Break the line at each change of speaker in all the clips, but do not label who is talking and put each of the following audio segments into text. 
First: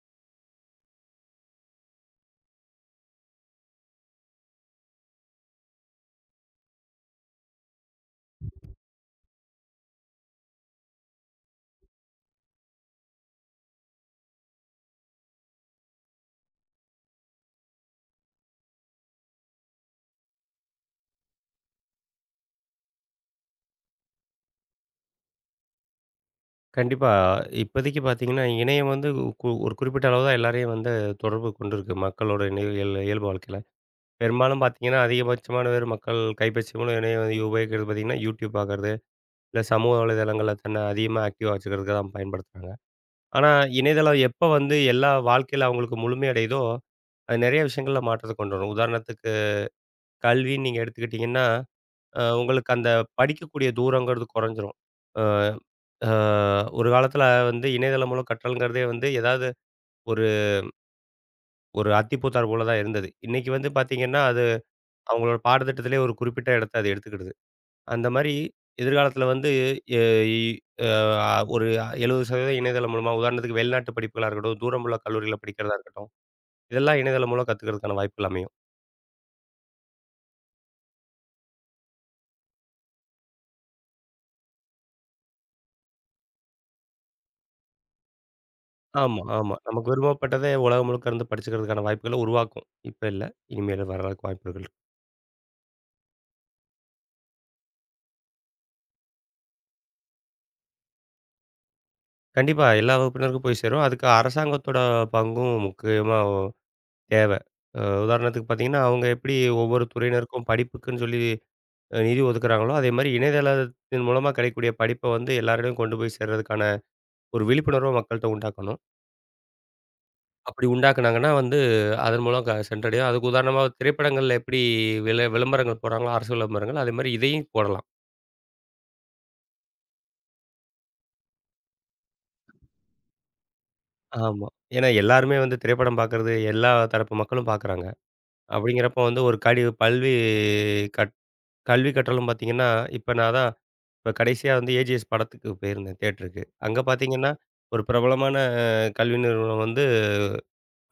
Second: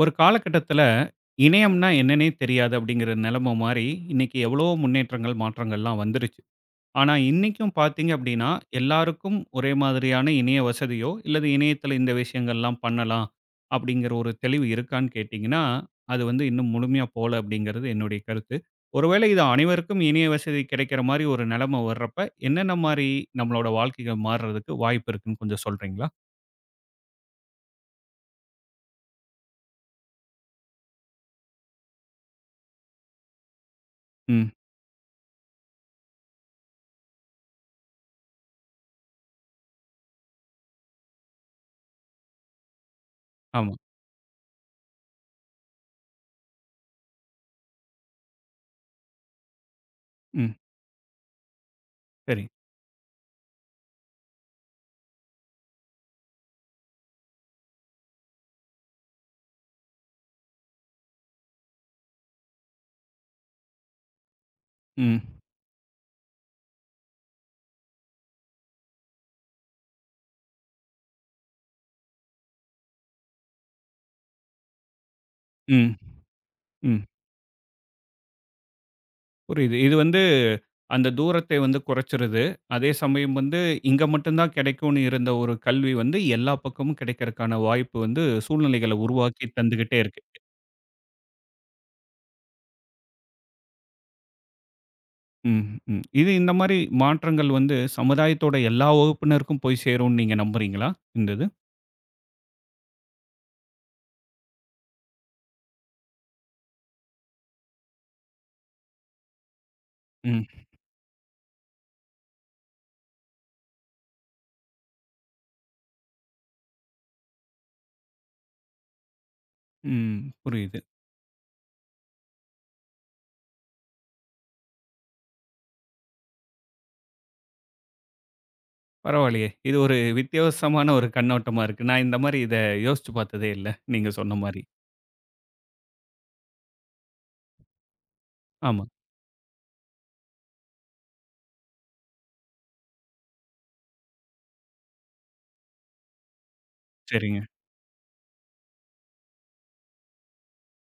ஒரு காலகட்டத்துல, இணையம்னா என்னன்னே தெரியாது அப்படிங்கிற நிலைமை மாறி, இன்னைக்கு எவ்வளவோ முன்னேற்றங்கள், மாற்றங்கள்லாம் வந்துருச்சு. ஆனா இன்னைக்கும் பார்த்தீங்க அப்படின்னா, எல்லாருக்கும் ஒரே மாதிரியான இணைய வசதியோ, இல்லது இணையத்தில இந்த விஷயங்கள்லாம் பண்ணலாம், அப்படிங்கிற ஒரு தெளிவு இருக்கான்னு கேட்டீங்கன்னா, அது வந்து இன்னும் முழுமையா போல அப்படிங்கிறது என்னுடைய கருத்து. ஒருவேளை இது அனைவருக்கும் இணைய வசதி கிடைக்கிற மாரி ஒரு நிலைமை வர்றப்ப, என்னென்ன மாரி நம்மளோட வாழ்க்கைகள் மாறுறதுக்கு வாய்ப்பு இருக்குன்னு கொஞ்சம் சொல்றீங்களா?
கண்டிப்பா. இப்போதைக்கு பார்த்தீங்கன்னா, இணையம் வந்து ஒரு குறிப்பிட்ட அளவு தான் எல்லாரையும் வந்து தொடர்பு கொண்டிருக்கு. மக்களோட இணை இயல் இயல்பு வாழ்க்கையில.
ம்.
பெரும்பாலும் பார்த்தீங்கன்னா, அதிகபட்சமான பேர் மக்கள் கைபேசி மூலம் இணையம் வந்து உபயோகிக்கிறது பார்த்தீங்கன்னா, YouTube பார்க்கறது, இல்ல சமூக வலைதளங்கள்ல தன்னை அதிகமா ஆக்டிவா வச்சுக்கிறதுக்கு தான் பயன்படுத்துறாங்க. ஆனா,
ஆமா.
இணையதளம் எப்ப வந்து எல்லா வாழ்க்கையில அவங்களுக்கு முழுமையடையுதோ, அது நெறைய விஷயங்கள்ல மாற்றத்த கொண்டு வரும். உதாரணத்துக்கு
ம்.
கல்வின்னு நீங்க எடுத்துக்கிட்டீங்கன்னா,
சரி.
உங்களுக்கு அந்த படிக்கக்கூடிய தூரங்கிறது குறைஞ்சிரும். அ அ ஒரு காலத்தில வந்து இணையதளம் மூலம் கற்றல்ங்கிறதே வந்து ஏதாவது ஒரு ஒரு அத்திப்பூத்தார் போல தான் இருந்தது. இன்னைக்கு வந்து பார்த்தீங்கன்னா, அது
ம்.
அவங்களோட பாடத்திட்டத்திலேயே ஒரு குறிப்பிட்ட இடத்த அது எடுத்துக்கிடுது. அந்த மாரி எதிர்காலத்தில வந்து எ இ அ ஒரு 70% இணையதளம் மூலமா உதாரணத்துக்கு வெளிநாட்டு படிப்புகளா இருக்கட்டும், தூரமுள்ள கல்லூரியில படிக்கிறதா
ம்.
இருக்கட்டும்,
ம்.
இதெல்லாம் இணையதளம் மூலம் கத்துக்கிறதுக்கான வாய்ப்புகள் அமையும்.
புரியுது. இது வந்து அந்த தூரத்தை வந்து குறைச்சிருது. அதே சமயம் வந்து இங்க மட்டும் தான் கிடைக்கும்னு இருந்த ஒரு கல்வி வந்து எல்லா பக்கமும் கிடைக்கிறக்கான வாய்ப்பு வந்து சூழ்நிலைகள
ஆமா,
உருவாக்கி
ஆமா. நமக்கு
தந்துகிட்டே இருக்கு.
விருப்பப்பட்டதை உலகம் முழுக்க இருந்து படிச்சுக்கிறதுக்கான வாய்ப்புகள உருவாக்கும். இப்ப இல்ல. இனிமேல் வர்றதுக்கு வாய்ப்புகள் இருக்கு.
ம், ம். இது இந்த மாரி மாற்றங்கள் வந்து சமுதாயத்தோட எல்லா வகுப்பினருக்கும் போய் சேரும்னு நீங்க நம்புறீங்களா? இந்த இது.
கண்டிப்பா. எல்லா வகுப்பினருக்கும் போய் சேரும். அதுக்கு அரசாங்கத்தோட பங்கும் முக்கியமா தேவ. உதாரணத்துக்கு பார்த்தீங்கன்னா, அவங்க எப்படி ஒவ்வொரு
ம்,
துறையினருக்கும் படிப்புக்குன்னு சொல்லி நிதி ஒதுக்குறாங்களோ, அதேமாரி இணையதளத்தின் மூலமா கிடைக்கக்கூடிய படிப்ப வந்து எல்லாரிடையும் கொண்டு போய் சேர்றதுக்கான ஒரு விழிப்புணர்வ மக்கள்ட்ட உண்டாக்கணும்.
ம்.
அப்படி
புரியுது.
உண்டாக்குனாங்கன்னா வந்து, அதன் மூலம் சென்றடையும். அதுக்கு உதாரணமா திரைப்படங்கள்ல எப்படி விளம்பரங்கள் போடுறாங்களோ, அரசு விளம்பரங்கள், அதேமாரி இதையும் போடலாம்.
பரவாயில்லையே! இது ஒரு வித்தியாசமான ஒரு கண்ணோட்டமா இருக்கு. நான் இந்த மாரி இத யோசிச்சு பார்த்ததே இல்ல. நீங்க சொன்ன
ஆமா.
மாரி.
ஏன்னா எல்லாருமே வந்து திரைப்படம் பார்க்கறது எல்லா தரப்பு மக்களும் பார்க்குறாங்க.
ஆமா.
அப்படிங்கிறப்போ வந்து ஒரு கடி பல்வி கட் கல்வி கற்றலும் பார்த்தீங்கன்னா, இப்ப நான் தான் இப்ப கடைசியா வந்து ஏஜிஎஸ் படத்துக்கு போயிருந்தேன் தியேட்டருக்கு. அங்க பார்த்தீங்கன்னா,
சரிங்க.
ஒரு பிரபலமான கல்வி நிறுவனம் வந்து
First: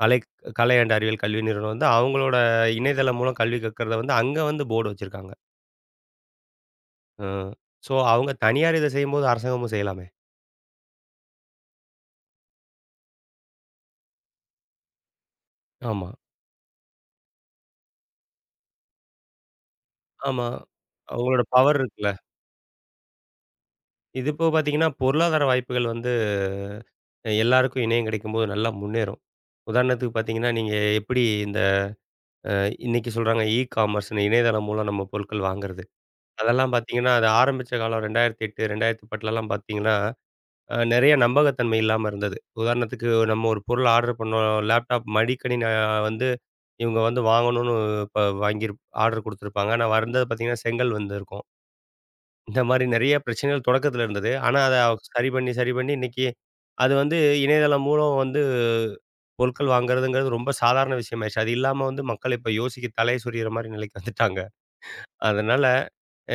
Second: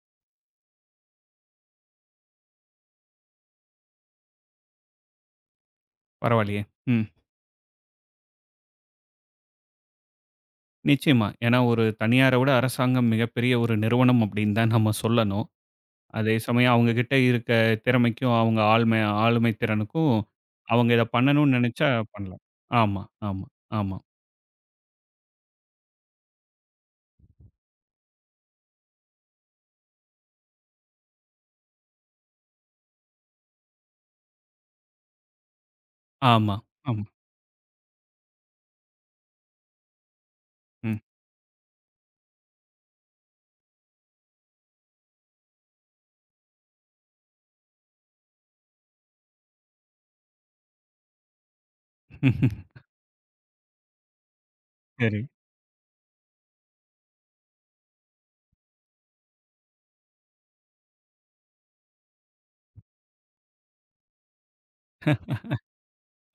அலை கலை அண்ட் அறிவியல் கல்வி நிறுவனம் வந்து அவங்களோட இணையதளம் மூலம் கல்வி கற்கிறத வந்து அங்க வந்து போர்டு வச்சிருக்காங்க.
பரவாயில்லையே! ம்.
அ ஸோ அவங்க தனியார் இத செய்யும்போது அரசாங்கமும் செய்யலாமே!
நிச்சயமா. ஏன்னா ஒரு தனியார விட அரசாங்கம் மிகப்பெரிய ஒரு நிறுவனம் அப்படின்னு தான் நம்ம சொல்லணும்.
ஆமா.
அதே சமயம் அவங்க கிட்ட இருக்க திறமைக்கும், அவங்க ஆளுமை திறனுக்கும்
ஆமா.
அவங்க இத
அவங்களோட
பண்ணணும்னு
பவர்
நெனைச்சா
இருக்குல்ல.
பண்ணலாம். ஆமா, ஆமா, ஆமா,
இது போக பார்த்தீங்கன்னா, பொருளாதார வாய்ப்புகள் வந்து எல்லாருக்கும் இணையம் கிடைக்கும்போது நல்லா முன்னேறும். உதாரணத்துக்கு பார்த்தீங்கன்னா, நீங்க எப்படி இந்த அ இன்னைக்கு சொல்றாங்க காமர்ஸ்ன்னு இணையதளம் மூலம் நம்ம பொருட்கள் வாங்குறது.
ஆமா,
அதெல்லாம்
ஆமா.
பார்த்தீங்கன்னா, அது ஆரம்பிச்ச காலம் 2008, 2010லலாம் பார்த்தீங்கன்னா,
ம்.
நெறைய நம்பகத்தன்மை இல்லாம இருந்தது. உதாரணத்துக்கு நம்ம ஒரு பொருள் ஆர்டர் பண்ணோம். லேப்டாப் மடிக்கணினி வந்து இவங்க வந்து வாங்கணும்னு இப்ப ஆர்டர் குடுத்துருப்பாங்க. ஆனா வந்தது பார்த்தீங்கன்னா, செங்கல் வந்திருக்கும். இந்த மாரி நெறைய பிரச்சனைகள் தொடக்கத்தில இருந்தது. ஆனா அத
சரி.
சரி பண்ணி, சரி பண்ணி இன்னைக்கு அது வந்து இணையதளம் மூலம் வந்து பொருட்கள் வாங்குறதுங்கிறது ரொம்ப சாதாரண விஷயமாயிருச்சு. அது இல்லாம வந்து மக்கள் இப்ப யோசிக்க தலைய சொறியிற மாரி நிலைக்கு வந்துட்டாங்க. அதனால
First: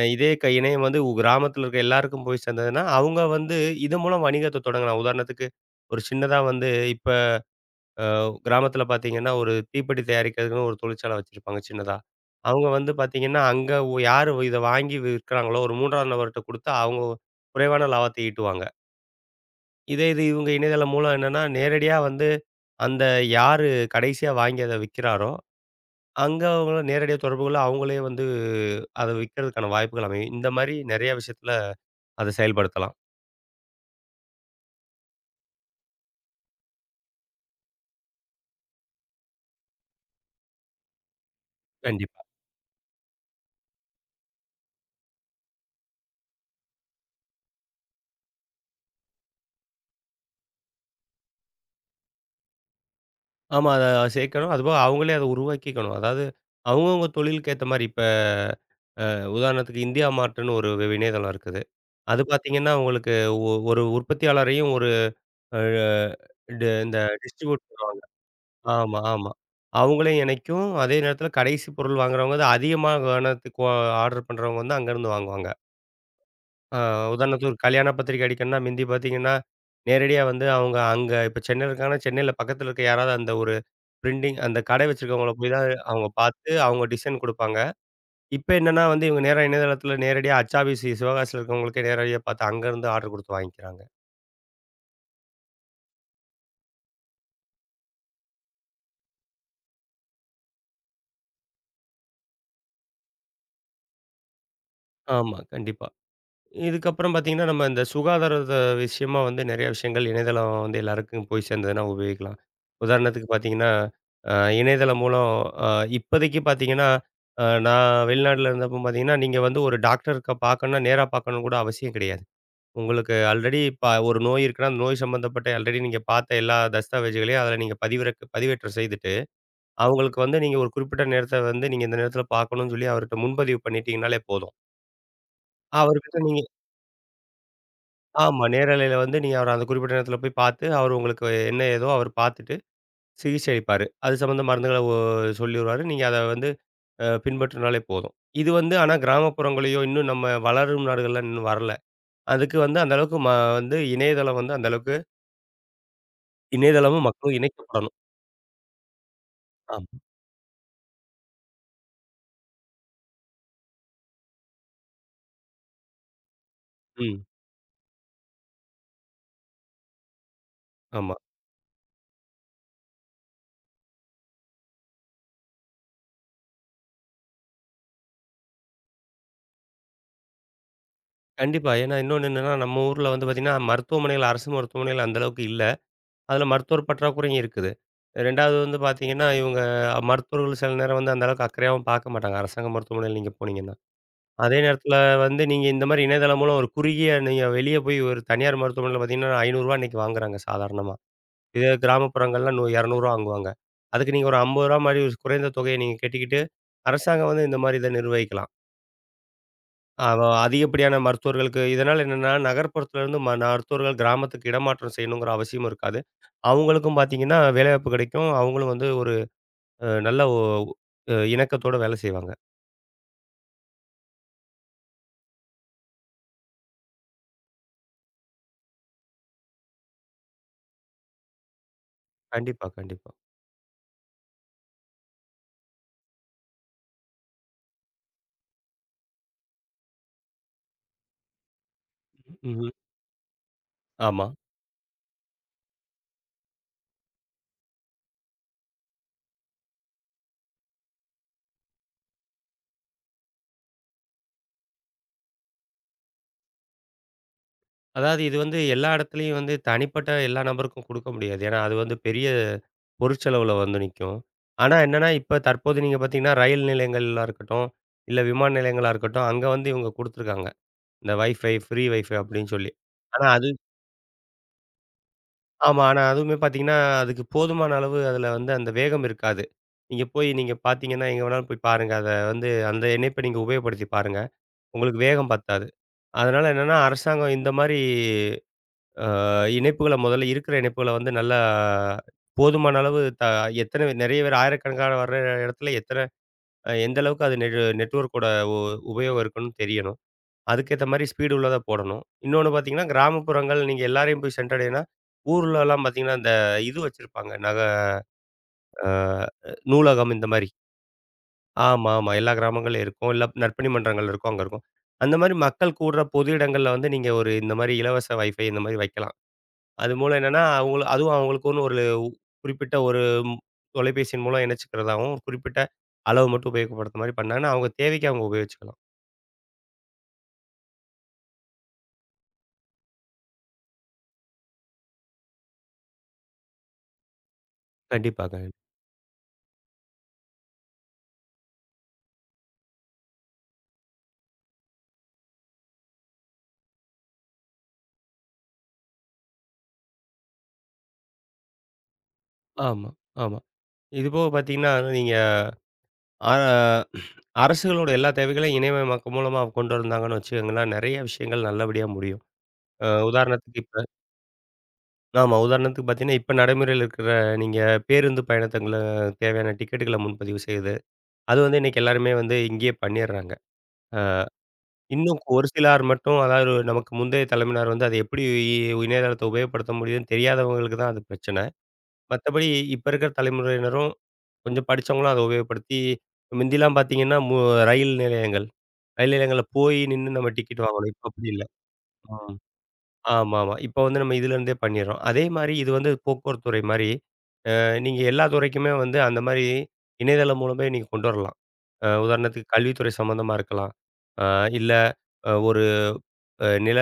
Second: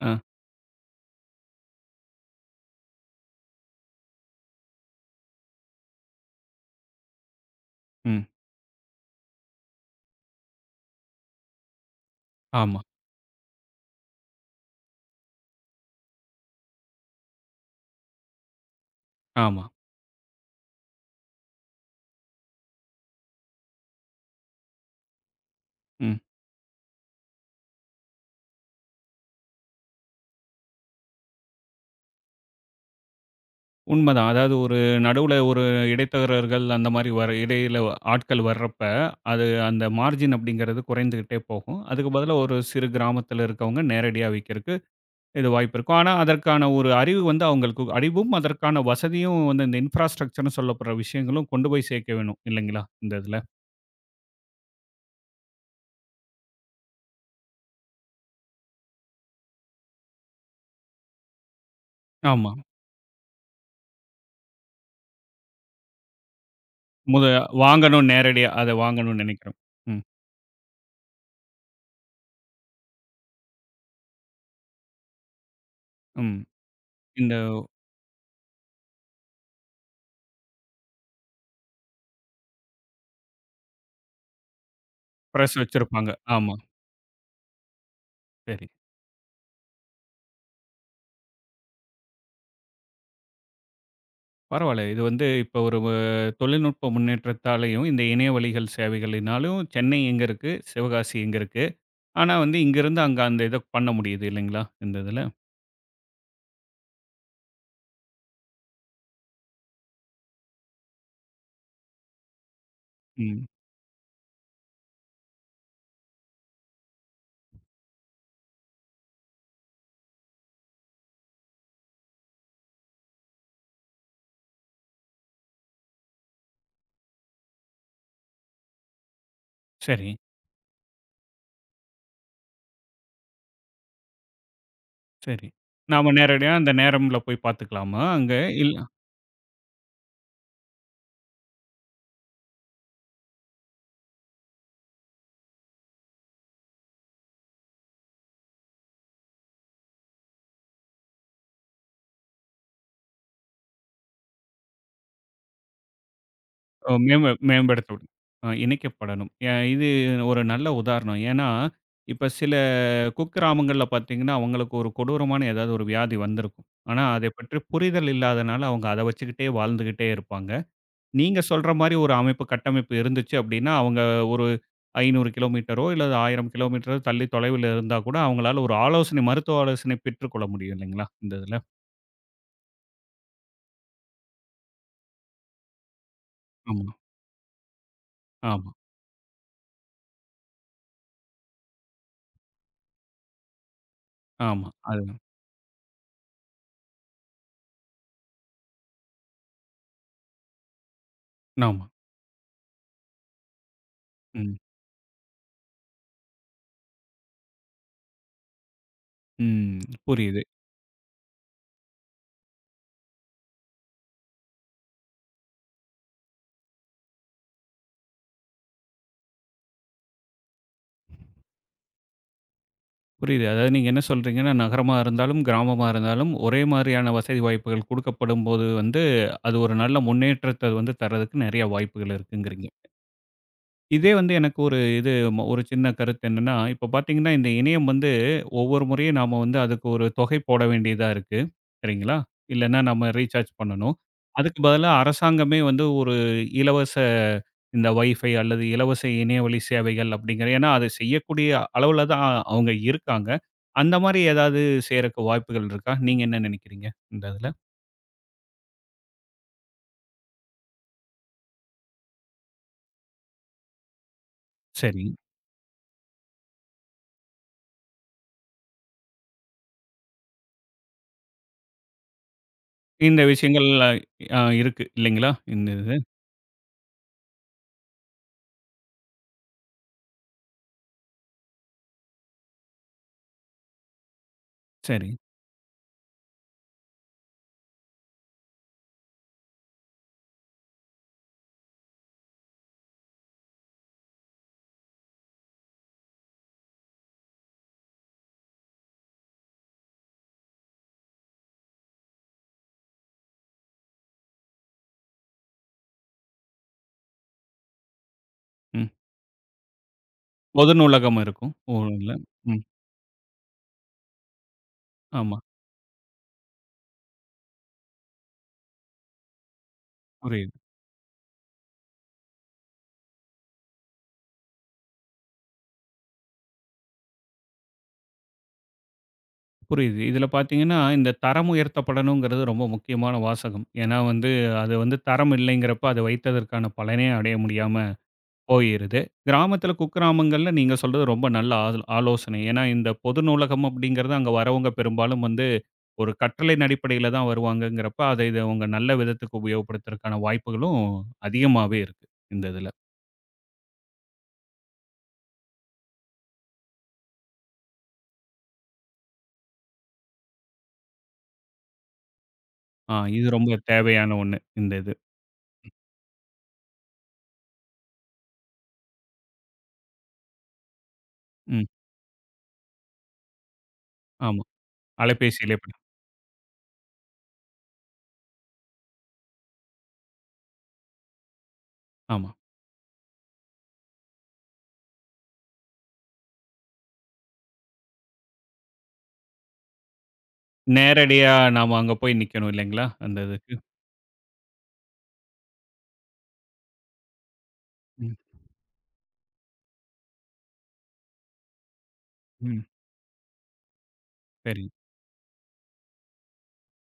இதே இணையம் வந்து கிராமத்துல இருக்க எல்லாருக்கும் போய் சேர்ந்ததுன்னா, அவங்க வந்து இது மூலம் வணிகத்த தொடங்கலாம். உதாரணத்துக்கு ஒரு சின்னதா வந்து இப்ப அ
ம்.
கிராமத்துல பார்த்தீங்கன்னா, ஒரு தீப்பெட்டி தயாரிக்கிறதுக்குன்னு ஒரு தொழிற்சாலை வச்சிருப்பாங்க சின்னதா. அவங்க
ஆமா,
வந்து பார்த்தீங்கன்னா, அங்க யாரு இத வாங்கி விற்கிறாங்களோ, ஒரு 3ஆம் நபர்ட்ட குடுத்து அவங்க குறைவான லாபத்தை ஈட்டுவாங்க.
ஆமா.
இதே இது இவங்க இணையதளம் மூலம் என்னன்னா, நேரடியா வந்து அந்த யாரு கடைசியா வாங்கி அத விக்கிறாரோ,
ம்.
அங்க அவங்கள நேரடியா தொடர்பு கொள்ள அவங்களே வந்து அத விக்கிறதுக்கான வாய்ப்புகள் அமையும். இந்த மாரி நெறைய விஷயத்துல அத செயல்படுத்தலாம்.
உண்மதான். அதாவது ஒரு நடுவுல ஒரு இடைத்தரகர்கள் அந்த மாரி வர இடையில ஆட்கள் வர்றப்ப, அது அந்த மார்ஜின் அப்படிங்கிறது குறைந்துகிட்டே போகும். அதுக்கு
கண்டிப்பா.
பதிலா ஒரு சிறு கிராமத்தில இருக்கவங்க நேரடியா விக்கிறதுக்கு இது வாய்ப்பு இருக்கும். ஆனா, அதற்கான ஒரு அறிவு வந்து அவங்களுக்கு அறிவும், அதற்கான வசதியும் வந்து இந்த இன்ஃப்ராஸ்ட்ரக்சர்ன்னு சொல்லப்படுற விஷயங்களும் கொண்டு போய் சேர்க்க வேணும் இல்லைங்களா? இந்த இதில.
ஆமா. அத சேர்க்கணும். அதுபோக அவங்களே அத உருவாக்கிக்கணும். அதாவது அவங்கவங்க தொழிலுக்கு ஏத்த மாரி இப்ப உதாரணத்துக்கு இந்தியா மார்ட்ன்னு ஒரு இணையதளம் இருக்குது. அது
ஆமா.
பார்த்தீங்கன்னா, உங்களுக்கு ஒரு உற்பத்தியாளரையும் ஒரு அ டி இந்த
முத
டிஸ்ட்ரிபியூட் பண்ணுவாங்க.
வாங்கணும் நேரடியா. அத
ஆமா,
வாங்கணும்னு
ஆமா.
நினைக்கிறோம். ம்,
அவங்களையும் இணைக்கும். அதே நேரத்தில கடைசி பொருள் வாங்குறவங்க வந்து அதிகமா கவனத்துக்கு ஆர்டர் பண்றவங்க வந்து அங்கருந்து வாங்குவாங்க.
ம்.
அ
இந்த
உதாரணத்துக்கு ஒரு கல்யாண பத்திரிக்கை அடிக்கணும்னா, மிந்தி பார்த்தீங்கன்னா, நேரடியா வந்து அவங்க அங்க இப்ப சென்னையில இருக்காங்கன்னா, சென்னையில பக்கத்தில இருக்க யாராவது அந்த ஒரு பிரிண்டிங் அந்த கடை வச்சிருக்கவங்கள போய்
பிரஸ்
தான் அவங்க
வச்சிருப்பாங்க.
பார்த்து,
ஆமா.
அவங்க டிசைன் குடுப்பாங்க. இப்ப
சரி.
என்னன்னா வந்து இவங்க நேரா இணையதளத்துல நேரடியா அச்சாபீஸ் சிவகாசியில இருக்கவங்களுக்கே நேரடியா பார்த்து அங்கருந்து ஆர்டர் குடுத்து வாங்கிக்கிறாங்க.
பரவால்ல. இது வந்து இப்போ ஒரு தொழில்நுட்ப முன்னேற்றத்தாலயும், இந்த இணைய வழிகள் சேவைகளினாலும் சென்னை எங்க இருக்கு? சிவகாசி எங்க இருக்கு? ஆனா வந்து இங்கிருந்து அங்க அந்த இத பண்ண முடியுது இல்லைங்களா? இந்த இதில.
ஆமா, கண்டிப்பா. இதுக்கப்புறம் பார்த்தீங்கன்னா, நம்ம இந்த சுகாதாரத விஷயமா வந்து நெறைய விஷயங்கள் இணையதளம் வந்து எல்லாருக்கும் போய் சேர்ந்ததுன்னா உபயோகிக்கலாம். உதாரணத்துக்கு
ம்.
பார்த்தீங்கன்னா, அ இணையதளம் மூலம் அ இப்போதைக்கு பார்த்தீங்கன்னா, நான் வெளிநாட்ல இருந்தப்போ பார்த்தீங்கன்னா, நீங்க வந்து ஒரு டாக்டர்க்க பார்க்கணும்னா நேரா பார்க்கணும்னு கூட அவசியம் கிடையாது. உங்களுக்கு ஆல்ரெடி இப்ப ஒரு நோய் இருக்குன்னா, அந்த நோய் சம்மந்தப்பட்ட ஆல்ரெடி நீங்க பார்த்த எல்லா தஸ்தாவேஜுகளையும் அதில நீங்க பதிவிறக்க பதிவேற்றம் செய்துட்டு,
சரி.
அவங்களுக்கு வந்து நீங்க ஒரு குறிப்பிட்ட நேரத்த வந்து நீங்க இந்த நேரத்தில பார்க்கணும்னு சொல்லி அவர்ட்ட முன்பதிவு பண்ணிட்டீங்கனாலே போதும்.
சரி. நாம
அவர்கிட்ட நீங்க.
நேரடியா அந்த நேரம்ல போய் பார்த்துக்கலாமா அங்க?
ஆமா.
இல்ல
நேரலையில வந்து நீங்க அவர அந்த குறிப்பிட்ட நேரத்தில போய் பார்த்து, அவர் உங்களுக்கு என்ன ஏதோ அவர் பார்த்துட்டு சிகிச்சை அளிப்பாரு. அது சம்மந்த மருந்துகள சொல்லி வருவாரு. நீங்க அத வந்து பின்பற்றினாலே போதும். இது வந்து ஆனா கிராமப்புறங்களையோ, இன்னும் நம்ம வளரும் நாடுகள்ல இன்னும் வரல. அதுக்கு வந்து அந்த அளவுக்கு வந்து இணையதளம் வந்து அந்த அளவுக்கு
அ
இணையதளமும்
மேம்ப
மக்களும்
மேம்படுத்த
இணைக்கப்படணும்.
விட இணைக்கப்படணும். இது
ஆமா.
ஒரு நல்ல உதாரணம். ஏன்னா, இப்ப சில குக்கிராமங்கள்ல பார்த்தீங்கன்னா, அவங்களுக்கு ஒரு கொடூரமான ஏதாவது ஒரு வியாதி வந்திருக்கும். ஆனா,
ம்.
அதைப் பற்றி புரிதல் இல்லாதனால அவங்க அத வச்சுக்கிட்டே வாழ்ந்துகிட்டே இருப்பாங்க.
ஆமா.
நீங்க சொல்ற மாரி ஒரு அமைப்பு, கட்டமைப்பு இருந்துச்சு அப்படின்னா, அவங்க ஒரு 500 கிலோமீட்டரோ இல்ல 1000 கிலோமீட்டரோ தள்ளி தொலைவில இருந்தா கூட அவங்களால ஒரு ஆலோசனை மருத்துவ ஆலோசனை பெற்றுக்கொள்ள முடியும் இல்லைங்களா? இந்த இதுல.
கண்டிப்பா. ஏன்னா இன்னொன்னு என்னன்னா, நம்ம ஊர்ல வந்து பார்த்தீங்கன்னா, மருத்துவமனைகள் அரசு மருத்துவமனைகள் அந்த அளவுக்கு இல்ல. அதில மருத்துவர்
ஆமா.
பற்றாக்குறையும் இருக்குது. 2வது
ஆமா.
வந்து பார்த்தீங்கன்னா, இவங்க மருத்துவர்கள் சில நேரம் வந்து அந்த அளவுக்கு அக்கறையாவும் பார்க்க மாட்டாங்க. அரசாங்க மருத்துவமனையில நீங்க போனீங்கன்னா. அதே
ஆமா.
நேரத்தில
அதுதான்.
வந்து நீங்க இந்த மாரி இணையதளம் மூலம் ஒரு குறுகிய நீங்க வெளிய போய் ஒரு தனியார் மருத்துவமனையில பார்த்தீங்கன்னா, ரூ. 500 இன்னைக்கு வாங்குறாங்க சாதாரணமா. இதே
ஆமா.
கிராமப்புறங்கள்ல ரூ. 200 வாங்குவாங்க. அதுக்கு நீங்க ஒரு ரூ.
ம்.
50 மாரி ஒரு குறைந்த தொகையை நீங்க கட்டிக்கிட்டு, அரசாங்கம் வந்து இந்த மாரி இத நிர்வகிக்கலாம்.
ம்.
அவ
புரியுது,
அதிகப்படியான மருத்துவர்களுக்கு இதனால என்னன்னா, நகர்ப்புறத்துல இருந்து மருத்துவர்கள் கிராமத்துக்கு இடமாற்றம் செய்யணுங்கிற அவசியமும் இருக்காது. அவங்களுக்கும் பார்த்தீங்கன்னா, வேலைவாய்ப்பு கிடைக்கும். அவங்களும் வந்து ஒரு நல்ல ஒ அ இணக்கத்தோட வேலை செய்வாங்க.
புரியுது. அதாவது நீங்க என்ன சொல்றீங்கன்னா, நகரமா இருந்தாலும், கிராமமா இருந்தாலும் ஒரே மாதிரியான வசதி வாய்ப்புகள் குடுக்கப்படும்போது வந்து, அது ஒரு நல்ல முன்னேற்றத்த வந்து தர்றதுக்கு நெறைய வாய்ப்புகள் இருக்குங்கிறீங்க.
கண்டிப்பா, கண்டிப்பா.
இதே வந்து எனக்கு ஒரு இது ஒரு சின்ன கருத்து என்னன்னா, இப்ப பார்த்தீங்கன்னா, இந்த இணையம் வந்து ஒவ்வொரு முறையும் நாம வந்து அதுக்கு ஒரு தொகை போட வேண்டியதா இருக்கு. சரிங்களா?
ம்ஹ்ம்.
இல்லன்னா நம்ம ரீசார்ஜ் பண்ணணும்.
ஆமா.
அதுக்கு பதிலா அரசாங்கமே வந்து ஒரு இலவச இந்த வைஃபை அல்லது இலவச இணையவழி சேவைகள் அப்படிங்கிற ஏன்னா, அது செய்யக்கூடிய அளவுல தான் அவங்க இருக்காங்க. அந்த மாரி ஏதாவது செய்றக்கு வாய்ப்புகள் இருக்கா? நீங்க என்ன நினைக்கிறீங்க? இந்த இதுல?
அதாவது இது வந்து எல்லா இடத்துலயும் வந்து தனிப்பட்ட எல்லா நபருக்கும் கொடுக்க முடியாது. ஏன்னா, அது வந்து பெரிய பொருட்செலவுல வந்து நிக்கும். ஆனா
சரி.
என்னன்னா, இப்ப தற்போது நீங்க பார்த்தீங்கன்னா, ரயில் நிலையங்கள்லாம் இருக்கட்டும், இல்ல விமான நிலையங்களா இருக்கட்டும், அங்க வந்து இவங்க குடுத்துருக்காங்க. இந்த வைஃபை, ஃப்ரீ வைஃபை அப்படின்னு சொல்லி.
இந்த
ஆனா அது
விஷயங்கள் அ இருக்கு இல்லைங்களா? இந்த
ஆமா.
இது.
ஆனா அதுவுமே பார்த்தீங்கன்னா, அதுக்கு போதுமான அளவு அதுல வந்து அந்த வேகம் இருக்காது. நீங்க போய் நீங்க பார்த்தீங்கன்னா, எங்க வேணாலும் போய் பாருங்க. அத வந்து அந்த இணைப்ப நீங்க உபயோகப்படுத்தி பாருங்க. உங்களுக்கு
சரி.
வேகம் பத்தாது. அதனால என்னன்னா, அரசாங்கம் இந்த மாரி அ இணைப்புகள முதல்ல இருக்கிற இணைப்புகள வந்து நல்லா போதுமான அளவு எத்தனை நெறைய பேர் ஆயிரக்கணக்கான வர்ற இடத்துல எத்தனை எந்த அளவுக்கு அது நெட்வொர்க்கோட உ உபயோகம் இருக்குன்னு தெரியணும். அதுக்கேத்த மாரி ஸ்பீடு உள்ளதா போடணும். இன்னொன்னு பார்த்தீங்கன்னா, கிராமப்புறங்கள் நீங்க எல்லாரையும் போய் சென்றடையணும்னா, ஊர்லலாம் பார்த்தீங்கன்னா, இந்த இது வச்சிருப்பாங்க. நக
ம்.
அ நூலகம் இந்த மாரி.
பொது நூலகம் இருக்கும். ஓ!
ஆமா,
இல்ல.
ஆமா. எல்லா
ம்.
கிராமங்கள்லயும் இருக்கும். இல்ல நற்பணி மன்றங்கள் இருக்கும். அங்க இருக்கும். அந்த மாரி
ஆமா.
மக்கள் கூடுற பொது இடங்கள்ல வந்து நீங்க ஒரு இந்த மாரி இலவச வைஃபை இந்த மாரி வைக்கலாம். அது மூலம் என்னன்னா,
புரியுது,
அவங்கள அதுவும் அவங்களுக்குன்னு ஒரு குறிப்பிட்ட ஒரு ம்- தொலைபேசியின் மூலம் இணைச்சுக்கிறதாவும், குறிப்பிட்ட அளவு மட்டும் உபயோகப்படுத்துற மாரி பண்ணாங்கன்னா, அவங்க தேவைக்கு அவங்க உபயோகிச்சுக்கலாம்.
புரியுது. இதில பார்த்தீங்கன்னா, இந்த தரம் உயர்த்தப்படணுங்கிறது ரொம்ப முக்கியமான வாசகம். ஏன்னா வந்து, அது வந்து தரம் இல்லைங்கிறப்ப, அத வைத்ததற்கான பலனே அடைய முடியாம
கண்டிப்பா, கண்டிப்பா.
போயிருது. கிராமத்தில, குக்கிராமங்கள்ல நீங்க சொல்றது ரொம்ப நல்ல ஆலோசனை. ஏன்னா இந்த பொது நூலகம் அப்படிங்கிறது அங்க வரவங்க பெரும்பாலும் வந்து, ஒரு கற்றலின் அடிப்படையில தான் வருவாங்கங்கிறப்ப, அதை இத அவங்க நல்ல விதத்துக்கு உபயோகப்படுத்துறதுக்கான வாய்ப்புகளும் அதிகமாவே இருக்கு, இந்த இதில.
ஆமா, ஆமா. இதுபோக பார்த்தீங்கன்னா, நீங்க ஆ அரசுகளோட எல்லா தேவைகளையும் இணையமயமாக்கம் மூலமா கொண்டு வந்தாங்கன்னு வச்சுக்கோங்களேன், நெறைய விஷயங்கள் நல்லபடியா முடியும். அ
ஆ இது ரொம்ப
உதாரணத்துக்கு இப்ப
தேவையான ஒண்ணு, இந்த இது.
ஆமா. உதாரணத்துக்கு பார்த்தீங்கன்னா, இப்ப நடைமுறையில இருக்கிற நீங்க பேருந்து பயணத்துங்கள தேவையான டிக்கெட்டுகள முன்பதிவு செய்யுது. அது வந்து
ம்.
இன்னைக்கு எல்லாருமே வந்து இங்கேயே பண்ணிடுறாங்க.
ஆமா.
இன்னும் ஒரு
அலைபேசியிலே பண்
சிலார் மட்டும் அதாவது நமக்கு முந்தைய தலைமுறையினர் வந்து, அது எப்படி இ இணையதளத்த உபயோகப்படுத்த முடியுதுன்னு தெரியாதவங்களுக்கு தான் அது பிரச்சனை.
ஆமா.
மத்தபடி இப்ப இருக்கிற தலைமுறையினரும் கொஞ்சம் படிச்சவங்களும் அத உபயோகப்படுத்தி, முந்திலாம் பார்த்தீங்கன்னா, ரயில் நிலையங்கள். ரயில் நிலையங்கள்ல போய் நின்னு நம்ம டிக்கெட் வாங்கணும். இப்ப அப்படி
நேரடியா
இல்ல.
நாம அங்க
ஆ.
போய் நிக்கணும் இல்லைங்களா? அந்த
ஆமாமா.
இதுக்கு.
இப்ப வந்து நம்ம இதுலருந்தே பண்ணிர்றோம். அதே மாரி இது வந்து போக்குவரத்து துறை மாரி, நீங்க
ம்,
எல்லா துறைக்குமே வந்து அந்த மாரி இணையதளம் மூலமே நீங்க கொண்டு வரலாம். உதாரணத்துக்கு
ம்.
கல்வித்துறை சம்மந்தமா இருக்கலாம். அ
சரி.
இல்ல அ ஒரு அ நில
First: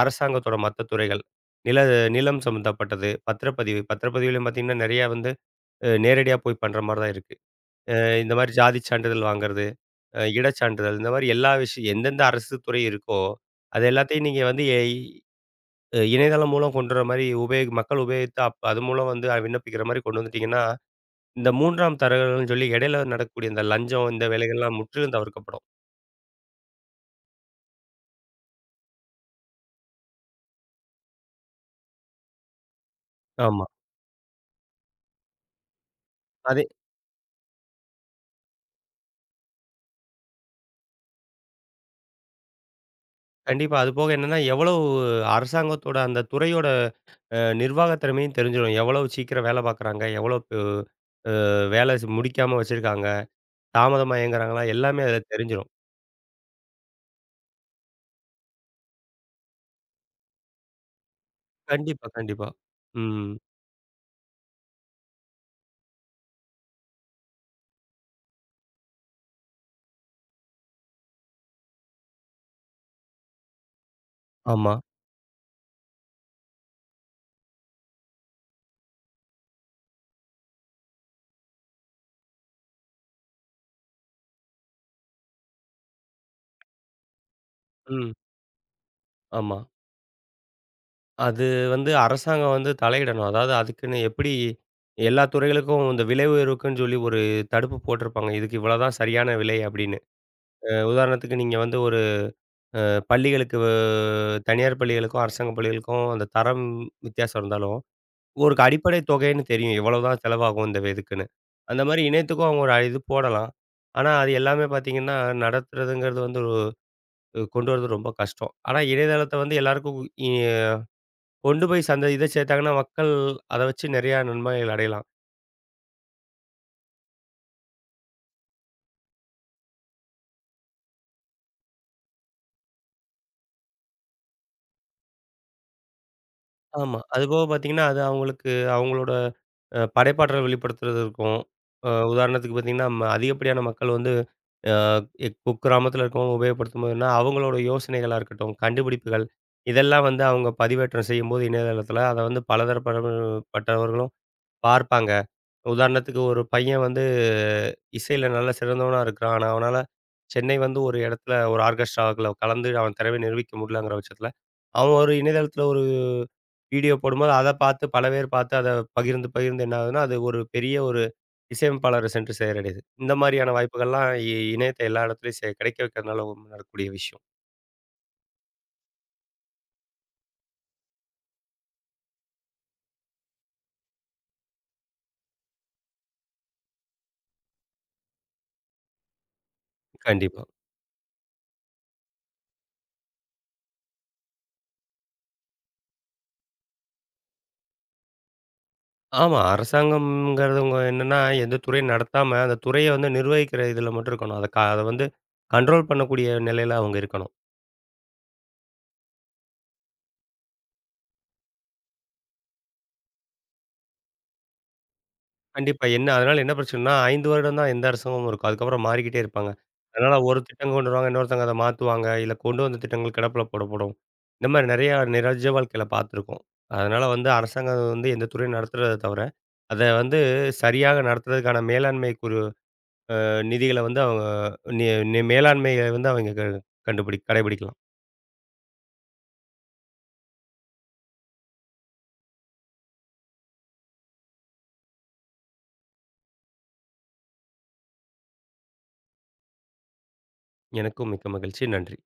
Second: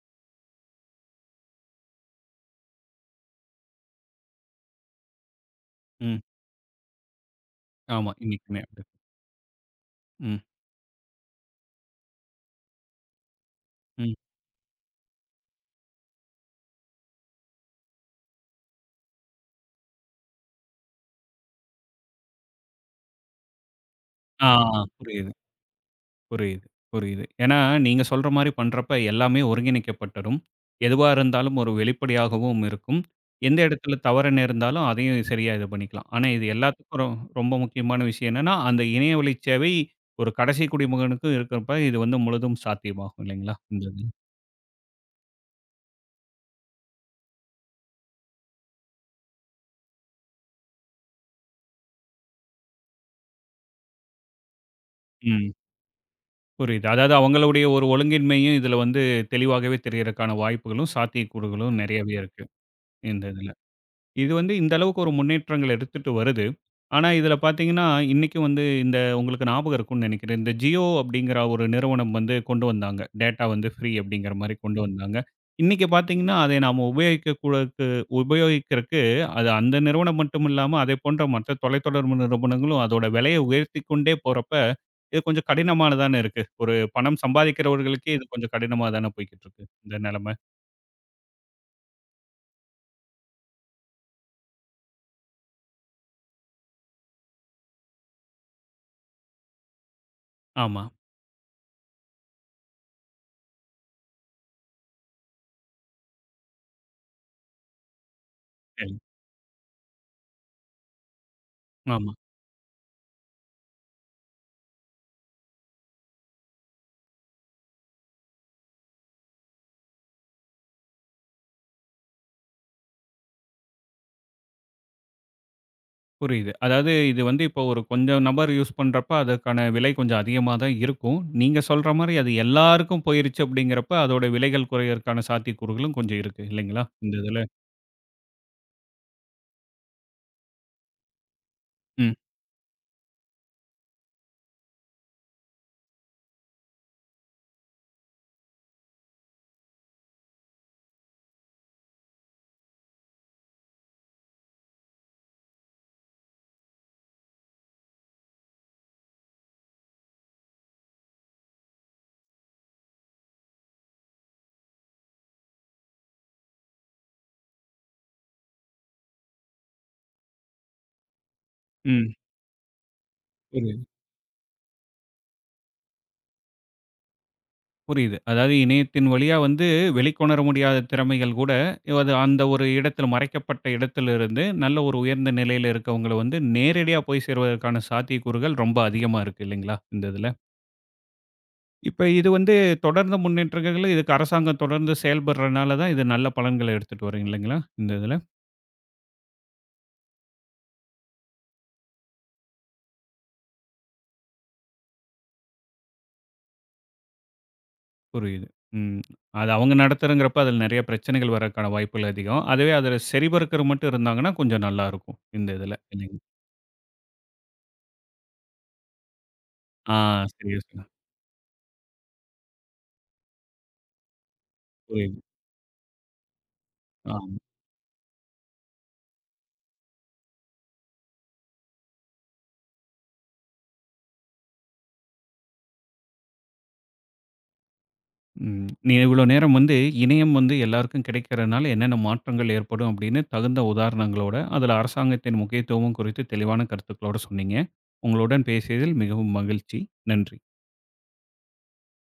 அரசாங்கத்தோட மத்த துறைகள். நில நிலம் சம்மந்தப்பட்டது, பத்திரப்பதிவு. பத்திரப்பதிவுலயும் பார்த்தீங்கன்னா, நெறையா வந்து
ம்.
நேரடியா போய் பண்ற மாரி தான் இருக்கு. அ
ஆமா.
இந்த
இன்னைக்கு
மாரி ஜாதி
நேரத்துக்கு.
சான்றிதழ் வாங்குறது,
ம்,
இடச் சான்றிதழ் இந்த மாரி எல்லா விஷயம் எந்தெந்த அரசு துறை இருக்கோ, அது
ம்.
எல்லாத்தையும் நீங்க வந்து இணையதளம் மூலம் கொண்டு வர மாரி மக்கள் உபயோகித்து அது மூலம் வந்து விண்ணப்பிக்கிற மாரி கொண்டு வந்துட்டீங்கன்னா, இந்த 3ஆம் தரகர்கள்னு சொல்லி இடையில நடக்கக்கூடிய இந்த லஞ்சம் இந்த
ஆ
வேலைகள்லாம் முற்றிலும்
புரியுது,
தவிர்க்கப்படும்.
புரியுது, புரியுது. ஏன்னா, நீங்க சொல்ற மாரி பண்றப்ப எல்லாமே ஒருங்கிணைக்கப்பட்டரும். எதுவா இருந்தாலும் ஒரு வெளிப்படையாகவும் இருக்கும். எந்த
ஆமா.
இடத்துல தவறு நேர்ந்தாலும் அதையும் சரியா இது பண்ணிக்கலாம். ஆனா, இது
அது
எல்லாத்துக்கும் ரொம்ப முக்கியமான விஷயம் என்னன்னா, அந்த இணையவழி சேவை ஒரு கடைசி குடிமகனுக்கும் இருக்கிறப்ப இது வந்து முழுதும் சாத்தியமாகும் இல்லைங்களா?
கண்டிப்பா.
இந்த இது.
அதுபோக என்னன்னா, எவ்வளவு அரசாங்கத்தோட அந்த துறையோட நிர்வாகத் திறமையும் தெரிஞ்சிரும். எவ்வளவு சீக்கிரம் வேலை பார்க்குறாங்க, எவ்வளவு வேலை முடிக்காம வச்சிருக்காங்க, தாமதமா இயங்குறாங்களா எல்லாமே அதில
ம்.
தெரிஞ்சிரும்.
புரியுது. அதாவது அவங்களுடைய ஒரு ஒழுங்கின்மையும், இதுல வந்து தெளிவாகவே தெரியறக்கான வாய்ப்புகளும், சாத்தியக்கூறுகளும்
கண்டிப்பா,
நெறையவே இருக்கு.
கண்டிப்பா.
இந்த
ம்.
இதுல. இது வந்து இந்த அளவுக்கு ஒரு முன்னேற்றங்கள் எடுத்துட்டு வருது. ஆனா, இதில பார்த்தீங்கன்னா, இன்னைக்கும் வந்து இந்த உங்களுக்கு ஞாபகம் இருக்கும்னு நினைக்கிறேன். இந்த ஜியோ அப்படிங்கிற ஒரு நிறுவனம் வந்து கொண்டு வந்தாங்க. டேட்டா வந்து ஃப்ரீ அப்படிங்கிற மாரி
ஆமா.
கொண்டு வந்தாங்க. இன்னைக்கு பார்த்தீங்கன்னா, அதை நாம உபயோகிக்கிறக்கு அது அந்த நிறுவனம் மட்டும் இல்லாம, அதை போன்ற மற்ற தொலைத்தொடர்பு நிறுவனங்களும் அதோட விலைய உயர்த்திக் கொண்டே போறப்ப, இது கொஞ்சம் கடினமா தானே இருக்கு. ஒரு பணம்
ம்.
சம்பாதிக்கிறவர்களுக்கே இது கொஞ்சம் கடினமா தானே போய்க்கிட்டு
ஆமா.
இருக்கு. இந்த நிலைமை.
அது வந்து அரசாங்கம் வந்து தலையிடணும். அதாவது அதுக்குன்னு எப்படி எல்லா துறைகளுக்கும் இந்த விலை உயர்வுக்குன்னு சொல்லி ஒரு தடுப்பு போட்டிருப்பாங்க. இதுக்கு இவ்வளோதான் சரியான விலை அப்படின்னு.
ஆமா.
உதாரணத்துக்கு நீங்க வந்து ஒரு அ பள்ளிகளுக்கு வ தனியார் பள்ளிகளுக்கும், அரசாங்க பள்ளிகளுக்கும் அந்த தரம் வித்தியாசம் இருந்தாலும், ஒரு
சரி.
அடிப்படை தொகைன்னு தெரியும். இவ்வளோதான் செலவாகும் இந்த இதுக்குன்னு. அந்த மாரி
ஆமா.
இணையத்துக்கும் அவங்க ஒரு இது போடலாம். ஆனா அது எல்லாமே பார்த்தீங்கன்னா, நடத்துறதுங்கிறது வந்து ஒரு கொண்டு வரது ரொம்ப கஷ்டம். ஆனா இணையதளத்த வந்து எல்லாருக்கும் இ கொண்டு போய் சந்த இத சேர்த்தாங்கன்னா, மக்கள் அத வச்சு நெறையா நன்மைகள் அடையலாம்.
புரியுது. அதாவது இது வந்து இப்போ ஒரு கொஞ்சம் நபர் யூஸ் பண்றப்ப, அதற்கான விலை கொஞ்சம் அதிகமா தான் இருக்கும். நீங்க சொல்ற மாரி அது எல்லாருக்கும் போயிருச்சு அப்படிங்கிறப்ப, அதோட விலைகள் குறையறக்கான சாத்தியக்கூறுகளும் கொஞ்சம் இருக்கு இல்லைங்களா?
ஆமா.
இந்த இதுல.
அதுபோக பார்த்தீங்கன்னா, அது அவங்களுக்கு அவங்களோட படைப்பாற்றல் வெளிப்படுத்துறது இருக்கும்.
ம்,
உதாரணத்துக்கு பார்த்தீங்கன்னா, அதிகப்படியான மக்கள் வந்து அ எ குக்கிராமத்தில இருக்கவங்க உபயோகப்படுத்தும்போதுன்னா, அவங்களோட யோசனைகளா இருக்கட்டும், கண்டுபிடிப்புகள் இதெல்லாம் வந்து அவங்க பதிவேற்றம் செய்யும்போது இணையதளத்தில அத வந்து பலதரப்பட்டவர்களும் பார்ப்பாங்க. உதாரணத்துக்கு ஒரு பையன் வந்து இசையில நல்ல சிறந்தவனா இருக்கிறான். ஆனா, அவனால சென்னை வந்து ஒரு இடத்துல ஒரு ஆர்கெஸ்ட்ராவுக்குள்ள கலந்து அவன் திறமைய நிரூபிக்க முடியலங்கிற பட்சத்துல, அவன் ஒரு இணையதளத்துல ஒரு வீடியோ போடும்போது அத பார்த்து பல பேர் பார்த்து அத பகிர்ந்து, பகிர்ந்து என்ன ஆகுதுன்னா, அது ஒரு பெரிய ஒரு இசையமைப்பாளர
ம்.
சென்று சேரடையுது. இந்த மாதிரியான
புரியுது,
வாய்ப்புகள்லாம் இணையத்த எல்லா இடத்துலயும் கிடைக்க வைக்கிறதுனால நடக்கக்கூடிய விஷயம்.
புரியுது. அதாவது இணையத்தின் வழியா வந்து வெளிக்கொணர முடியாத திறமைகள் கூட, அது அந்த ஒரு இடத்துல மறைக்கப்பட்ட இடத்திலிருந்து நல்ல ஒரு உயர்ந்த நிலையில இருக்கவங்கள வந்து நேரடியா போய் சேர்வதற்கான சாத்தியக்கூறுகள் ரொம்ப அதிகமா இருக்கு இல்லைங்களா? இந்த இதுல.
கண்டிப்பா.
இப்ப இது வந்து தொடர்ந்து முன்னேற்றங்கள் இதுக்கு அரசாங்கம் தொடர்ந்து செயல்படுறனால தான் இது நல்ல பலன்கள எடுத்துட்டு வரும் இல்லைங்களா? இந்த இதுல.
ஆமா. அரசாங்கம்ங்கிறவங்க என்னன்னா, எந்த துறையும் நடத்தாம அந்த துறைய வந்து நிர்வகிக்கிற இதுல மட்டும் இருக்கணும். அத அத வந்து கண்ட்ரோல் பண்ணக்கூடிய நிலையில அவங்க இருக்கணும்.
புரியுது. ம். அது அவங்க நடத்துறங்கிறப்ப அதில நெறைய பிரச்சனைகள் வர்றதுக்கான வாய்ப்புகள் அதிகம். அதுவே அதில சரிபார்க்கர் மட்டும் இருந்தாங்கன்னா கொஞ்சம் நல்லாருக்கும். இந்த இதுல
கண்டிப்பா. என்ன
இல்லைங்க.
அதனால என்ன பிரச்சனைன்னா, 5 வருடம் தான் எந்த அரசாங்கமும் இருக்கும். அதுக்கப்புறம் மாறிக்கிட்டே இருப்பாங்க.
ஆ
அதனால ஒரு
சரியா
திட்டம்
சொன்னீங்க.
கொண்டு வருவாங்க, இன்னொருத்தவங்க அத மாத்துவாங்க. இல்ல கொண்டு வந்த திட்டங்கள் கிடப்புல போடப்படும். இந்த மாரி நெறையா
புரியுது.
நிஜ வாழ்க்கையில பார்த்துருக்கோம். அதனால வந்து
ஆமா.
அரசாங்கம் வந்து எந்த துறையும் நடத்துறத தவிர, அத வந்து சரியாக நடத்துறதுக்கான மேலாண்மை குறு அ நிதிகள வந்து அவங்க நி நி மேலாண்மைய வந்து அவங்க க கண்டுபிடி கடைபிடிக்கலாம்.
ம். நீ இவ்வளோ நேரம் வந்து இணையம் வந்து எல்லாருக்கும் கிடைக்கிறனால என்னென்ன மாற்றங்கள் ஏற்படும் அப்படின்னு தகுந்த உதாரணங்களோட, அதில அரசாங்கத்தின் முக்கியத்துவமும் குறித்து தெளிவான கருத்துக்களோட சொன்னீங்க. உங்களுடன் பேசியதில் மிகவும் மகிழ்ச்சி. நன்றி.
எனக்கும் மிக்க மகிழ்ச்சி. நன்றி.